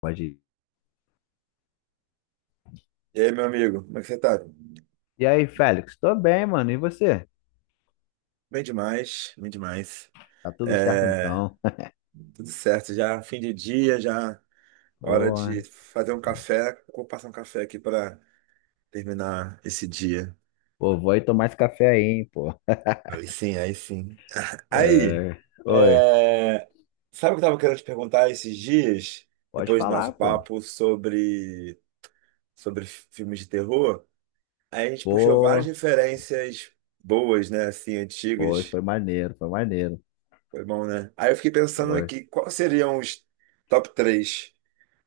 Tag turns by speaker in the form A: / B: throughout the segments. A: Pode ir.
B: E aí, meu amigo, como é que você tá?
A: E aí, Félix? Tô bem, mano. E você?
B: Bem demais, bem demais.
A: Tá tudo certo
B: É,
A: então?
B: tudo certo, já fim de dia, já hora
A: Ô,
B: de fazer um café. Vou passar um café aqui para terminar esse dia.
A: pô, vou aí tomar esse café aí, hein, pô.
B: Aí sim, aí sim. Aí,
A: É, oi,
B: é, sabe o que eu tava querendo te perguntar esses dias,
A: pode
B: depois do nosso
A: falar, pô.
B: papo sobre filmes de terror? Aí a gente puxou várias
A: Pô,
B: referências boas, né, assim,
A: foi,
B: antigas.
A: foi maneiro, foi maneiro.
B: Foi bom, né? Aí eu fiquei pensando
A: Foi.
B: aqui, quais seriam os top três,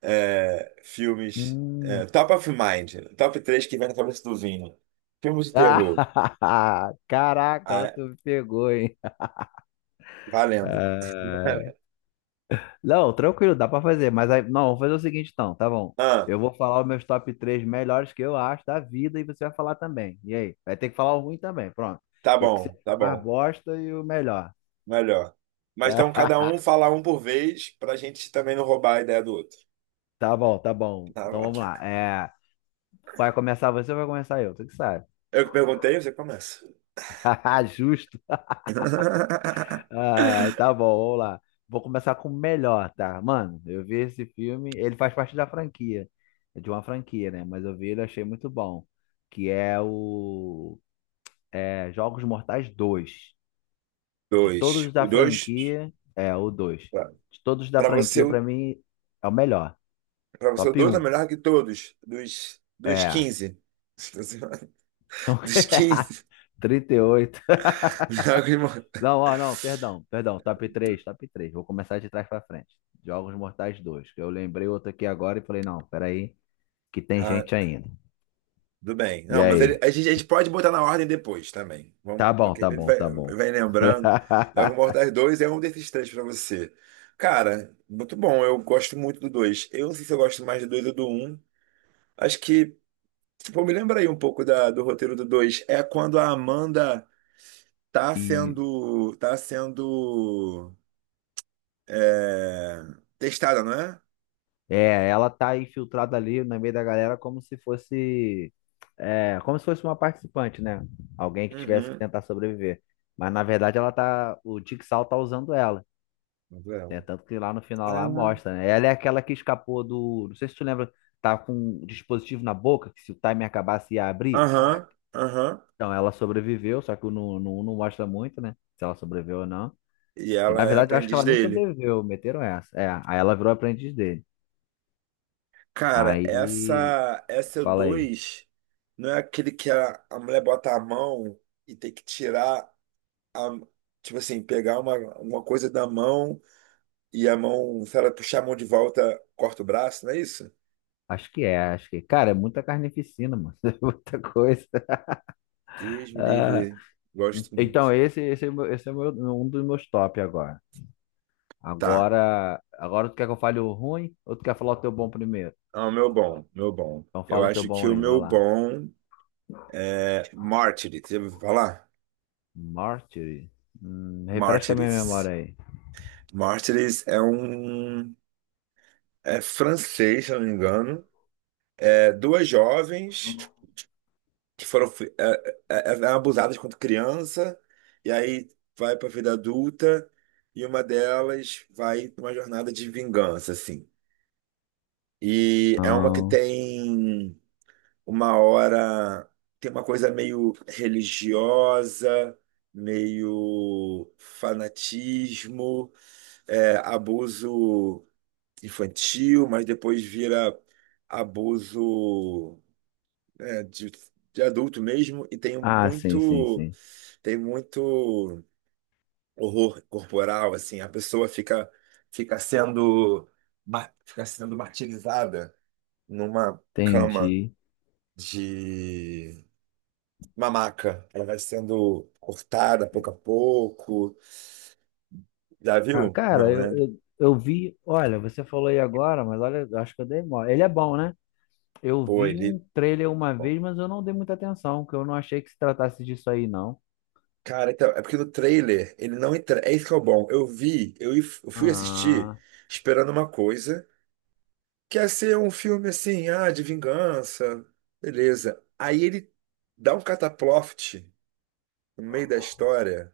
B: filmes,
A: Hum.
B: top of mind, top 3 que vem na cabeça do Vini. Filmes de terror.
A: Ah, caraca, agora
B: Ah,
A: tu me pegou, hein?
B: valendo.
A: Não, tranquilo, dá pra fazer. Mas aí, não, vou fazer o seguinte então, tá bom.
B: Ah,
A: Eu vou falar os meus top três melhores que eu acho da vida e você vai falar também. E aí? Vai ter que falar o ruim também, pronto.
B: tá
A: O que você
B: bom, tá
A: achou mais
B: bom.
A: bosta e o melhor.
B: Melhor. Mas então cada um falar um por vez pra gente também não roubar a ideia do outro.
A: Tá, tá bom, tá bom.
B: Tá
A: Então
B: bom.
A: vamos lá. É, vai começar você ou vai começar eu? Tu que sabe.
B: Eu que perguntei, você começa.
A: Justo. Ah, tá bom, vamos lá. Vou começar com o melhor, tá? Mano, eu vi esse filme, ele faz parte da franquia, de uma franquia, né? Mas eu vi ele e achei muito bom, que é o é, Jogos Mortais dois, de todos
B: Dois. O
A: da
B: dois,
A: franquia, é o 2.
B: pra
A: De todos da
B: pra você,
A: franquia, pra
B: o.
A: mim, é o melhor.
B: Pra você, o
A: Top
B: 2 é
A: um.
B: melhor que todos. Dos
A: É.
B: quinze.
A: São
B: Dos quinze.
A: 38.
B: Melhor que o irmão.
A: Não, ó, não, perdão, perdão. Top 3, top 3. Vou começar de trás pra frente. Jogos Mortais dois. Que Eu lembrei outro aqui agora e falei, não, peraí, que tem
B: Ah,
A: gente ainda.
B: tudo bem.
A: E
B: Não, mas ele-
A: aí?
B: a gente pode botar na ordem depois também. Vamos,
A: Tá bom,
B: porque a
A: tá
B: gente
A: bom,
B: vai,
A: tá bom.
B: vai lembrando. Dragon Ball Mortais 2 é um desses três pra você. Cara, muito bom. Eu gosto muito do dois. Eu não sei se eu gosto mais do dois ou do um. Acho que, tipo, me lembra aí um pouco da, do roteiro do dois. É quando a Amanda tá
A: E
B: sendo. Tá sendo. É, testada, não é?
A: Ela tá infiltrada ali no meio da galera como se fosse, como se fosse uma participante, né? Alguém que tivesse que
B: Uhum.
A: tentar sobreviver. Mas na verdade ela tá, o Jigsaw tá usando ela,
B: Manuela.
A: né? Tanto que lá no final lá
B: Ah.
A: mostra, né? Ela é aquela que escapou do, não sei se tu lembra, tá com um dispositivo na boca que se o timer acabasse ia abrir. Trá!
B: Aham, aham.
A: Então ela sobreviveu, só que o não, não, não mostra muito, né? Se ela sobreviveu ou não.
B: E
A: Que
B: ela
A: na
B: é
A: verdade eu acho que
B: aprendiz
A: ela nem
B: dele.
A: sobreviveu, meteram essa. É, aí ela virou aprendiz dele.
B: Cara,
A: Aí,
B: essa
A: fala aí.
B: dois, não é aquele que a mulher bota a mão e tem que tirar a, tipo assim, pegar uma coisa da mão e a mão, se ela puxar a mão de volta, corta o braço, não é isso?
A: Acho que é, acho que. Cara, é muita carnificina, mano. É muita coisa.
B: Deus me
A: Ah,
B: livre, gosto
A: então,
B: muito.
A: esse é o meu- um dos meus top agora.
B: Tá.
A: Agora, agora tu quer que eu fale o ruim ou tu quer falar o teu bom primeiro?
B: Ah, o meu bom, meu bom.
A: Então
B: Eu
A: fala o teu
B: acho que
A: bom
B: o
A: aí, vai
B: meu
A: lá.
B: bom é Mártires. Você ouviu falar?
A: Martyr? Refresca a minha memória
B: Mártires.
A: aí.
B: Martyrs é um. É francês, se eu não me engano. É duas jovens que foram fi- é abusadas quando criança, e aí vai para a vida adulta, e uma delas vai pra uma jornada de vingança, assim. E é uma que
A: Não.
B: tem uma hora. Tem uma coisa meio religiosa, meio fanatismo, é, abuso infantil, mas depois vira abuso, né, de adulto mesmo, e
A: Ah, sim, sim, sim.
B: tem muito horror corporal, assim, a pessoa fica, fica sendo, ma- fica sendo martirizada numa cama
A: Entendi.
B: de uma maca. Ela vai sendo cortada pouco a pouco. Já
A: Ah,
B: viu?
A: cara,
B: Não,
A: eu,
B: né?
A: eu, eu vi. Olha, você falou aí agora, mas olha, eu acho que eu dei mole. Ele é bom, né? Eu
B: Pô,
A: vi
B: ele.
A: um trailer uma vez, mas eu não dei muita atenção, porque eu não achei que se tratasse disso aí, não.
B: Cara, então, é porque no trailer ele não entra. É isso que é o bom. Eu vi, eu if- eu fui assistir
A: Ah,
B: esperando uma coisa, que ia ser um filme assim, ah, de vingança, beleza. Aí ele dá um cataploft no meio da história,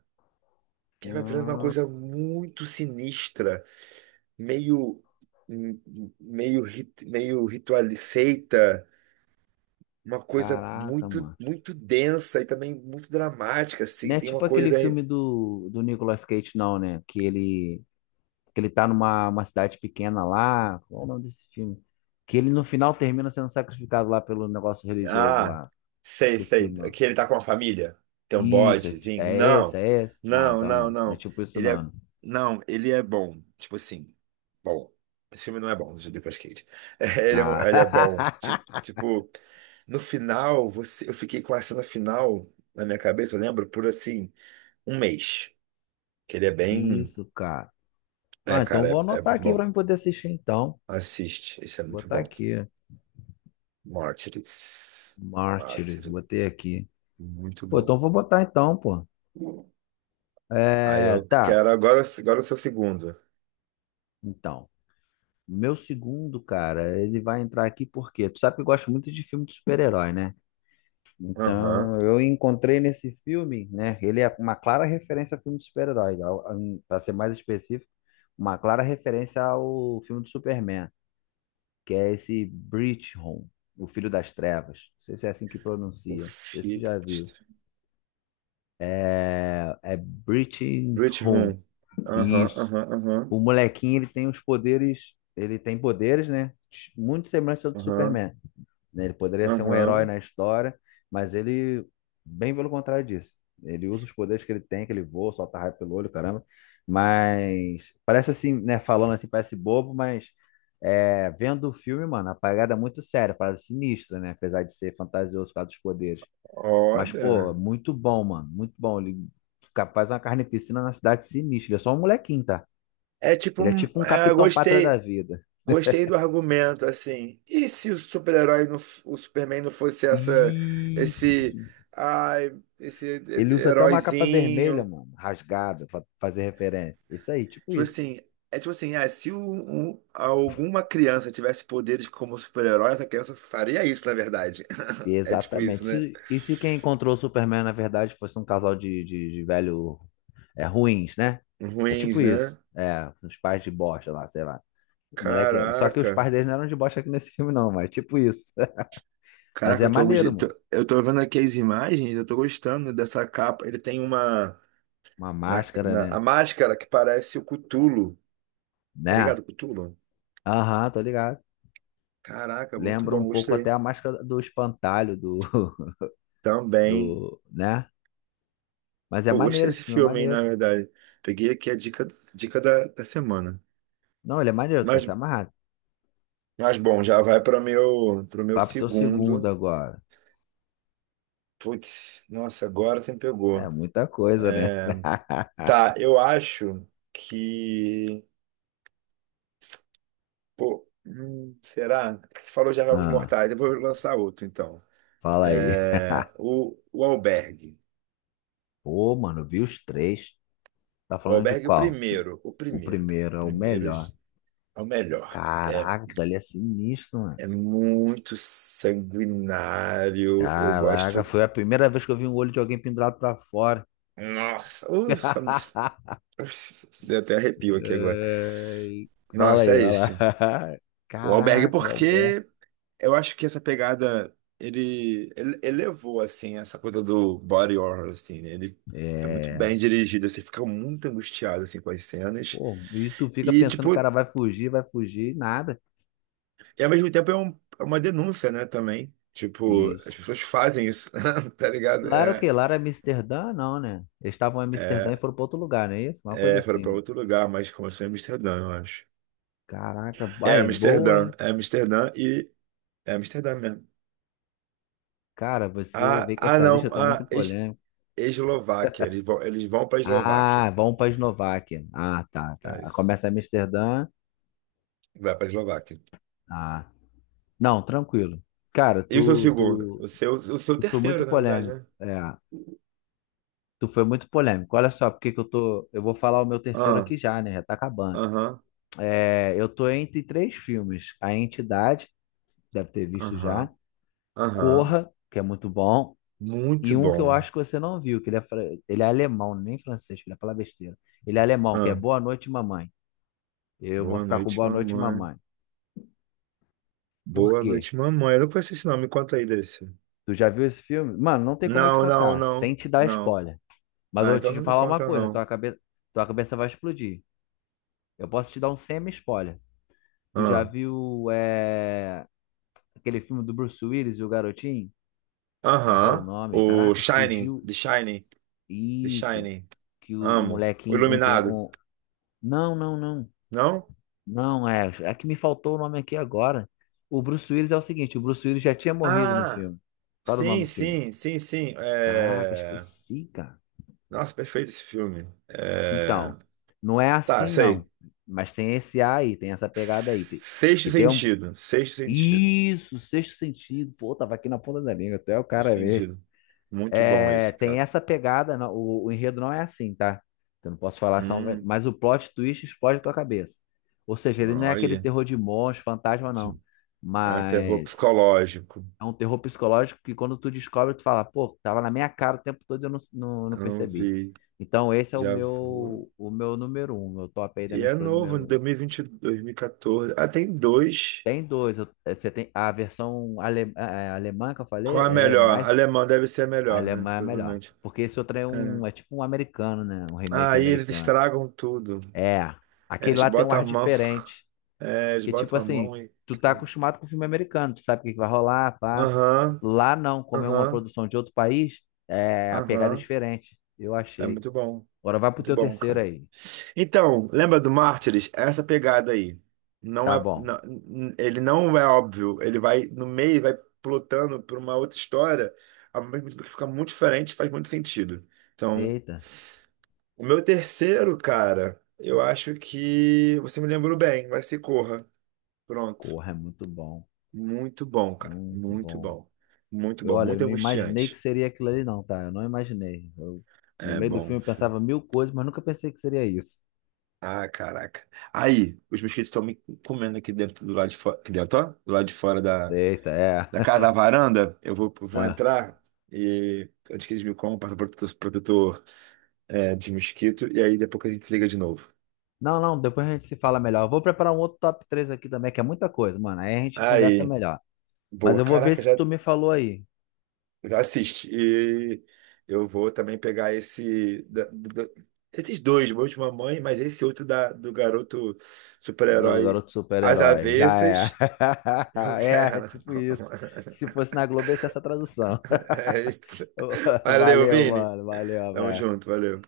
B: que vai virando uma coisa muito sinistra, meio, meio, rit- meio ritual feita, uma coisa
A: caraca, mano.
B: muito densa e também muito dramática,
A: Não
B: assim.
A: é
B: Tem uma
A: tipo aquele
B: coisa.
A: filme do Nicolas Cage, não, né? Que ele tá numa uma cidade pequena lá. Qual é o nome desse filme? Que ele no final termina sendo sacrificado lá pelo negócio religioso
B: Ah,
A: lá.
B: sei,
A: Esqueci,
B: sei.
A: mano.
B: Que ele tá com a família. Tem um
A: Isso, é,
B: bodezinho.
A: é esse,
B: Não,
A: é esse? Não,
B: não,
A: então
B: não,
A: não. Não é
B: não.
A: tipo isso,
B: Ele é.
A: não, né?
B: Não, ele é bom. Tipo assim, bom. Esse filme não é bom, de Nicolas Cage. Ele é, um- ele é bom. Ti-
A: Ah,
B: Tipo, no final, você, eu fiquei com a cena final na minha cabeça, eu lembro, por assim, um mês. Que ele é
A: que
B: bem.
A: isso, cara.
B: É,
A: Ah, então
B: cara,
A: vou
B: é
A: anotar
B: muito
A: aqui pra
B: bom.
A: mim poder assistir, então.
B: Assiste, isso é muito
A: Botar
B: bom.
A: aqui.
B: Mártires.
A: Mártires,
B: Mártires.
A: botei aqui.
B: Muito
A: Pô,
B: bom.
A: então vou botar então, pô.
B: Aí
A: É,
B: eu
A: tá,
B: quero agora, agora o seu segundo.
A: então. Meu segundo, cara, ele vai entrar aqui porque tu sabe que eu gosto muito de filme de super-herói, né?
B: Aham.
A: Então, eu encontrei nesse filme, né? Ele é uma clara referência a filme de super-herói, pra ser mais específico, uma clara referência ao filme do Superman, que é esse Home, o Filho das Trevas. Não sei se é assim que
B: O
A: pronuncia. Não sei se tu já viu.
B: Fitch.
A: É
B: Bridge
A: Home.
B: Room. Aham,
A: Isso.
B: aham,
A: O
B: aham.
A: molequinho, ele tem os poderes, ele tem poderes, né? Muito semelhante ao do
B: Aham,
A: Superman, né? Ele poderia ser um herói
B: aham.
A: na história, mas ele, bem pelo contrário disso. Ele usa os poderes que ele tem, que ele voa, solta raio pelo olho, caramba. Mas parece assim, né? Falando assim, parece bobo, mas vendo o filme, mano, a parada é muito séria, parada sinistra, né? Apesar de ser fantasioso por causa dos poderes. Mas, pô,
B: Olha.
A: muito bom, mano, muito bom. Ele faz uma carneficina na cidade sinistra. Ele é só um molequinho, tá?
B: É tipo,
A: Ele é
B: um-
A: tipo um
B: é,
A: Capitão Pátria da
B: gostei,
A: vida.
B: gostei do argumento, assim. E se o super-herói, não f- o Superman não fosse essa, esse,
A: Isso.
B: ai, esse
A: Ele usa até uma capa vermelha,
B: heróizinho?
A: mano, rasgada, pra fazer referência. Isso aí, tipo
B: Tipo
A: isso.
B: assim, é tipo assim, ah, se o- o- alguma criança tivesse poderes como super-herói, essa criança faria isso, na verdade. É tipo isso,
A: Exatamente.
B: né?
A: E se quem encontrou o Superman, na verdade, fosse um casal de velho ruins, né? É tipo
B: Ruins,
A: isso.
B: né?
A: É, os pais de bosta lá, sei lá. O moleque. Só que os
B: Caraca.
A: pais deles não eram de bosta aqui nesse filme, não, mas é tipo isso. Mas
B: Caraca,
A: é
B: eu tô,
A: maneiro,
B: gost- tô-
A: mano.
B: eu tô vendo aqui as imagens, eu tô gostando dessa capa. Ele tem uma.
A: Uma
B: Na,
A: máscara,
B: na- a
A: né?
B: máscara que parece o Cthulhu. Tá
A: Né?
B: ligado, Cthulhu?
A: Aham, tô ligado.
B: Caraca, muito
A: Lembra um
B: bom,
A: pouco até
B: gostei.
A: a máscara do espantalho do,
B: Também.
A: do, né? Mas é
B: Pô, gostei
A: maneiro, esse
B: desse
A: filme é
B: filme, hein, na
A: maneiro.
B: verdade. Peguei aqui a dica, dica da, da semana.
A: Não, ele é maneiro, tu vai
B: Mas,
A: se amarrar.
B: mas bom, já vai para meu, pro meu
A: Vá pro teu segundo
B: segundo.
A: agora.
B: Putz, nossa, agora você me
A: É
B: pegou.
A: muita coisa, né?
B: Tá, eu acho que. Pô, será? Você falou já Jogos
A: Ah,
B: Mortais, eu vou lançar outro então.
A: fala aí.
B: É, o Albergue.
A: Pô, mano, vi os três. Tá
B: O
A: falando de
B: Albergue, é o
A: qual?
B: primeiro. O
A: O
B: primeiro, cara.
A: primeiro
B: O
A: é o
B: primeiro
A: melhor.
B: é o melhor. É,
A: Caraca, aquilo ali é sinistro, mano.
B: é muito sanguinário. Eu
A: Caraca,
B: gosto.
A: foi a primeira vez que eu vi um olho de alguém pendurado pra fora.
B: Nossa, ufa, deu até arrepio aqui agora.
A: Ai, fala
B: Nossa,
A: aí,
B: é
A: vai lá.
B: esse. O Albergue,
A: Caraca, o Alberto.
B: porque eu acho que essa pegada, ele elevou, assim, essa coisa do body horror, assim, né? Ele é muito
A: É.
B: bem dirigido, você fica muito angustiado, assim, com as cenas.
A: Pô, e tu fica
B: E,
A: pensando,
B: tipo,
A: o cara vai fugir, nada.
B: e ao mesmo tempo é, um- é uma denúncia, né, também. Tipo, as
A: Isso.
B: pessoas fazem isso, tá ligado?
A: Lá era o
B: É,
A: quê? Lá era Amsterdã? Não, né? Eles estavam em Amsterdã e foram para outro lugar, não é isso? Uma coisa
B: é, foram
A: assim,
B: pra
A: né?
B: outro lugar, mas começou em Amsterdã, eu acho.
A: Caraca, vai, boa, hein?
B: É Amsterdã e... É Amsterdã mesmo.
A: Cara, você
B: Ah,
A: vê que
B: ah
A: essa
B: não,
A: lista tá
B: ah,
A: muito
B: Es-
A: polêmica.
B: Eslováquia, eles vão pra Eslováquia.
A: Ah, vamos para Eslováquia. Ah, tá,
B: É
A: tá.
B: isso.
A: Começa em Amsterdã.
B: Vai pra Eslováquia.
A: Ah, não, tranquilo. Cara,
B: Isso é o
A: tu,
B: segundo.
A: tu,
B: O seu
A: tu foi
B: terceiro,
A: muito
B: na verdade,
A: polêmico.
B: né?
A: É, tu foi muito polêmico. Olha só, porque que eu tô. Eu vou falar o meu terceiro
B: Ah,
A: aqui já, né? Já tá acabando.
B: aham,
A: É, eu tô entre três filmes: A Entidade, deve ter visto já,
B: aham, aham.
A: Corra, que é muito bom,
B: Muito
A: e um que eu
B: bom.
A: acho que você não viu, que ele é, ele é alemão, nem francês, que ele falar besteira. Ele é alemão, que é
B: Ah,
A: Boa Noite, Mamãe. Eu vou
B: boa
A: ficar com
B: noite,
A: Boa Noite,
B: mamãe.
A: Mamãe. Por
B: Boa
A: quê?
B: noite, mamãe. Eu não conheço esse nome. Me conta aí desse.
A: Tu já viu esse filme? Mano, não tem como eu te
B: Não, não,
A: contar,
B: não,
A: sem te dar
B: não.
A: spoiler. Mas eu
B: Ah,
A: vou
B: então
A: te
B: não me
A: falar uma
B: conta,
A: coisa,
B: não.
A: tua cabeça vai explodir. Eu posso te dar um semi-spoiler. Tu já
B: Ah,
A: viu aquele filme do Bruce Willis e o Garotinho? Como é que era o
B: aham.
A: nome?
B: O
A: Caraca,
B: Shining,
A: fugiu.
B: The Shining, The
A: Isso.
B: Shining.
A: Que o
B: Amo. O
A: molequinho.
B: Iluminado.
A: Não, não, não.
B: Não?
A: Não, é. É que me faltou o nome aqui agora. O Bruce Willis é o seguinte: o Bruce Willis já tinha morrido no
B: Ah,
A: filme. Qual era o
B: sim,
A: nome do filme?
B: sim.
A: Caraca,
B: É...
A: esqueci, cara.
B: Nossa, perfeito esse filme. É...
A: Então, não é
B: Tá,
A: assim,
B: sei.
A: não. Mas tem esse A aí, tem essa pegada aí.
B: Sexto
A: E tem um.
B: sentido. Sexto sentido.
A: Isso, sexto sentido. Pô, tava aqui na ponta da língua, até o
B: Sexto
A: cara ver.
B: sentido. Muito bom
A: É,
B: esse,
A: tem
B: cara.
A: essa pegada, o enredo não é assim, tá? Eu não posso falar, são,
B: Hum,
A: mas o plot twist explode a tua cabeça. Ou seja, ele não é aquele
B: olha.
A: terror de monstro, fantasma,
B: De,
A: não.
B: é terror
A: Mas
B: psicológico.
A: é um terror psicológico que quando tu descobre, tu fala, pô, tava na minha cara o tempo todo e eu não
B: Eu não
A: percebi.
B: vi.
A: Então esse é o
B: Já vou.
A: meu, o meu número um, meu top aí da
B: E
A: minha
B: é
A: escolha
B: novo, em
A: número um.
B: dois mil e 2014. Ah, tem dois.
A: Tem dois, você tem a versão alemã que eu
B: Qual é
A: falei,
B: a
A: ela é
B: melhor?
A: mais.
B: Alemão deve ser a
A: A
B: melhor, né?
A: alemã é melhor.
B: Provavelmente.
A: Porque esse outro é
B: É.
A: um, é tipo um americano, né? Um remake
B: Aí eles
A: americano.
B: estragam tudo.
A: É,
B: É,
A: aquele
B: eles
A: lá tem um
B: botam a
A: ar
B: mão.
A: diferente.
B: É, eles
A: Que tipo
B: botam a
A: assim,
B: mão e,
A: tu tá
B: cara.
A: acostumado com filme americano, tu sabe o que que vai rolar, pá.
B: Aham,
A: Lá não, como é uma
B: aham,
A: produção de outro país, a pegada é
B: aham.
A: diferente. Eu
B: É
A: achei.
B: muito bom.
A: Agora vai pro
B: Muito
A: teu
B: bom,
A: terceiro
B: cara.
A: aí.
B: Então, lembra do Mártires? É essa pegada aí. Não
A: Tá
B: é,
A: bom.
B: não- ele não é óbvio. Ele vai no meio, e vai plotando por uma outra história, ao mesmo tempo que fica muito diferente, faz muito sentido. Então,
A: Eita,
B: o meu terceiro, cara, eu acho que você me lembrou bem. Vai ser Corra. Pronto.
A: corra, é muito bom.
B: Muito bom, cara.
A: Muito
B: Muito
A: bom.
B: bom. Muito
A: Eu,
B: bom.
A: olha, eu
B: Muito
A: não imaginei que
B: angustiante.
A: seria aquilo ali, não, tá? Eu não imaginei. No
B: É
A: meio do
B: bom.
A: filme eu pensava mil coisas, mas nunca pensei que seria isso.
B: Ah, caraca. Aí, os mosquitos estão me comendo aqui dentro do lado de fora. Aqui dentro, ó, do lado de fora da,
A: Eita, é.
B: da casa, da varanda. Eu vou
A: Ah.
B: entrar e antes que eles me comam, passa protetor, protetor, é, de mosquito. E aí depois que a gente se liga de novo.
A: Não, não, depois a gente se fala melhor. Eu vou preparar um outro top 3 aqui também, que é muita coisa, mano. Aí a gente conversa
B: Aí,
A: melhor. Mas
B: boa.
A: eu vou ver
B: Caraca,
A: esse que
B: já,
A: tu me falou aí,
B: já assiste. E eu vou também pegar esse. Da- do- do- esses dois, meu de mamãe, mas esse outro da, do garoto
A: do
B: super-herói
A: garoto
B: às
A: super-herói. Já é.
B: avessas. Eu
A: É
B: quero.
A: tipo isso. Se fosse na Globo, ia ser essa tradução.
B: É isso. Valeu,
A: Valeu,
B: Vini.
A: mano. Valeu,
B: Tamo
A: abraço.
B: junto, valeu.